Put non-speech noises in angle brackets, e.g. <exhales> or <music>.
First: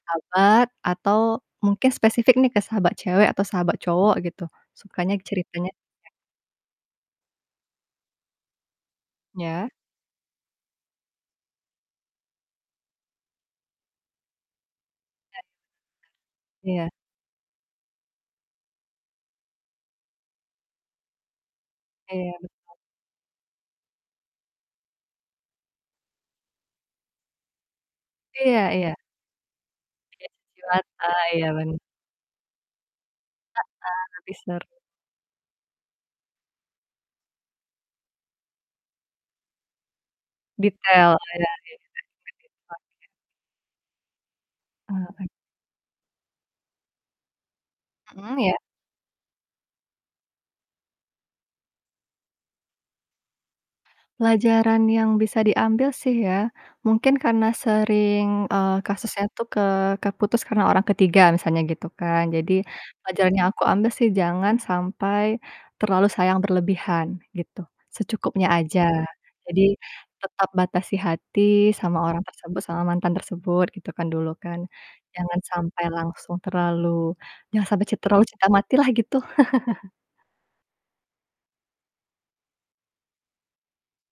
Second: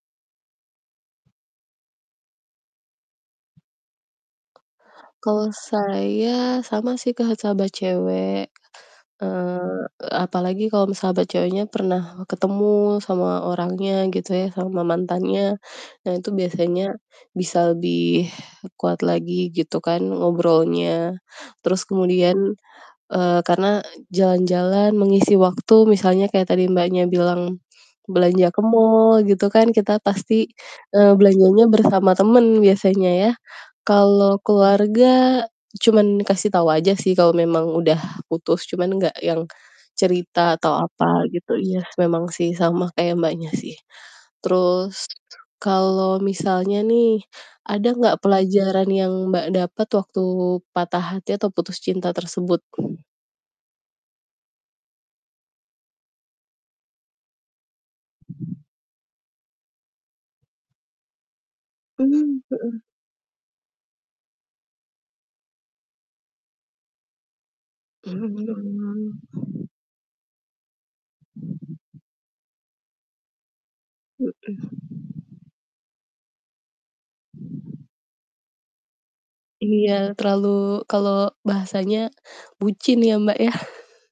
Sahabat atau mungkin spesifik nih ke sahabat cewek atau sahabat cowok gitu, sukanya Kalau ceritanya saya, sama sih, Kak, sahabat cewek. Iya. Eee, apalagi kalau me sahabat ceweknya pernah, ketemu sama orangnya gitu ya, sama A mantannya, nah itu biasanya iya. bisa lebih kuat lagi gitu kan ngobrolnya. Terus Iya, kemudian, benar. eee, karena jalan-jalan mengisi waktu, misalnya kaya tadi Mbaknya bilang, belanja ke Iya iya. mall gitu kan, kita Iya, pasti, cuci mata, eee, iya belanjanya ben bersama temen biasanya ya. Heeh, Kalau t-shirt. keluarga, cuman kasih tau aja sih, kalau memang udah putus, cuman gak yang cerita atau Detail. Oh, apa iya iya. gitu iya, memang sih sama <unintelligible> kayak Mbaknya sih. Eee, Terus ek kalo misalnya nih, ada gak Mhm, iya. pelajaran yang Mbak dapet waktu patah hati atau putus cinta tersebut? <exhales> Pelajaran yang bisa diambil sih ya, mungkin karena sering, eee, kasusnya tuh ke ke putus karena orang ketiga, misalnya gitu kan, Hmm, jadi mhm. pelajaran yang aku ambil sih, jangan sampai terlalu sayang berlebihan, gitu. Mhm Secukupnya aja. mhm. Jadi tetap batasi hati sama orang tersebut, sama mantan tersebut, gitu kan dulu Mhm. kan. Jangan sampai langsung terlalu jangan sampai cin terlalu cinta matilah, gitu. <chuckles> Iya, terlalu kalau bahasanya bucin ya, Mbak ya. <chuckles>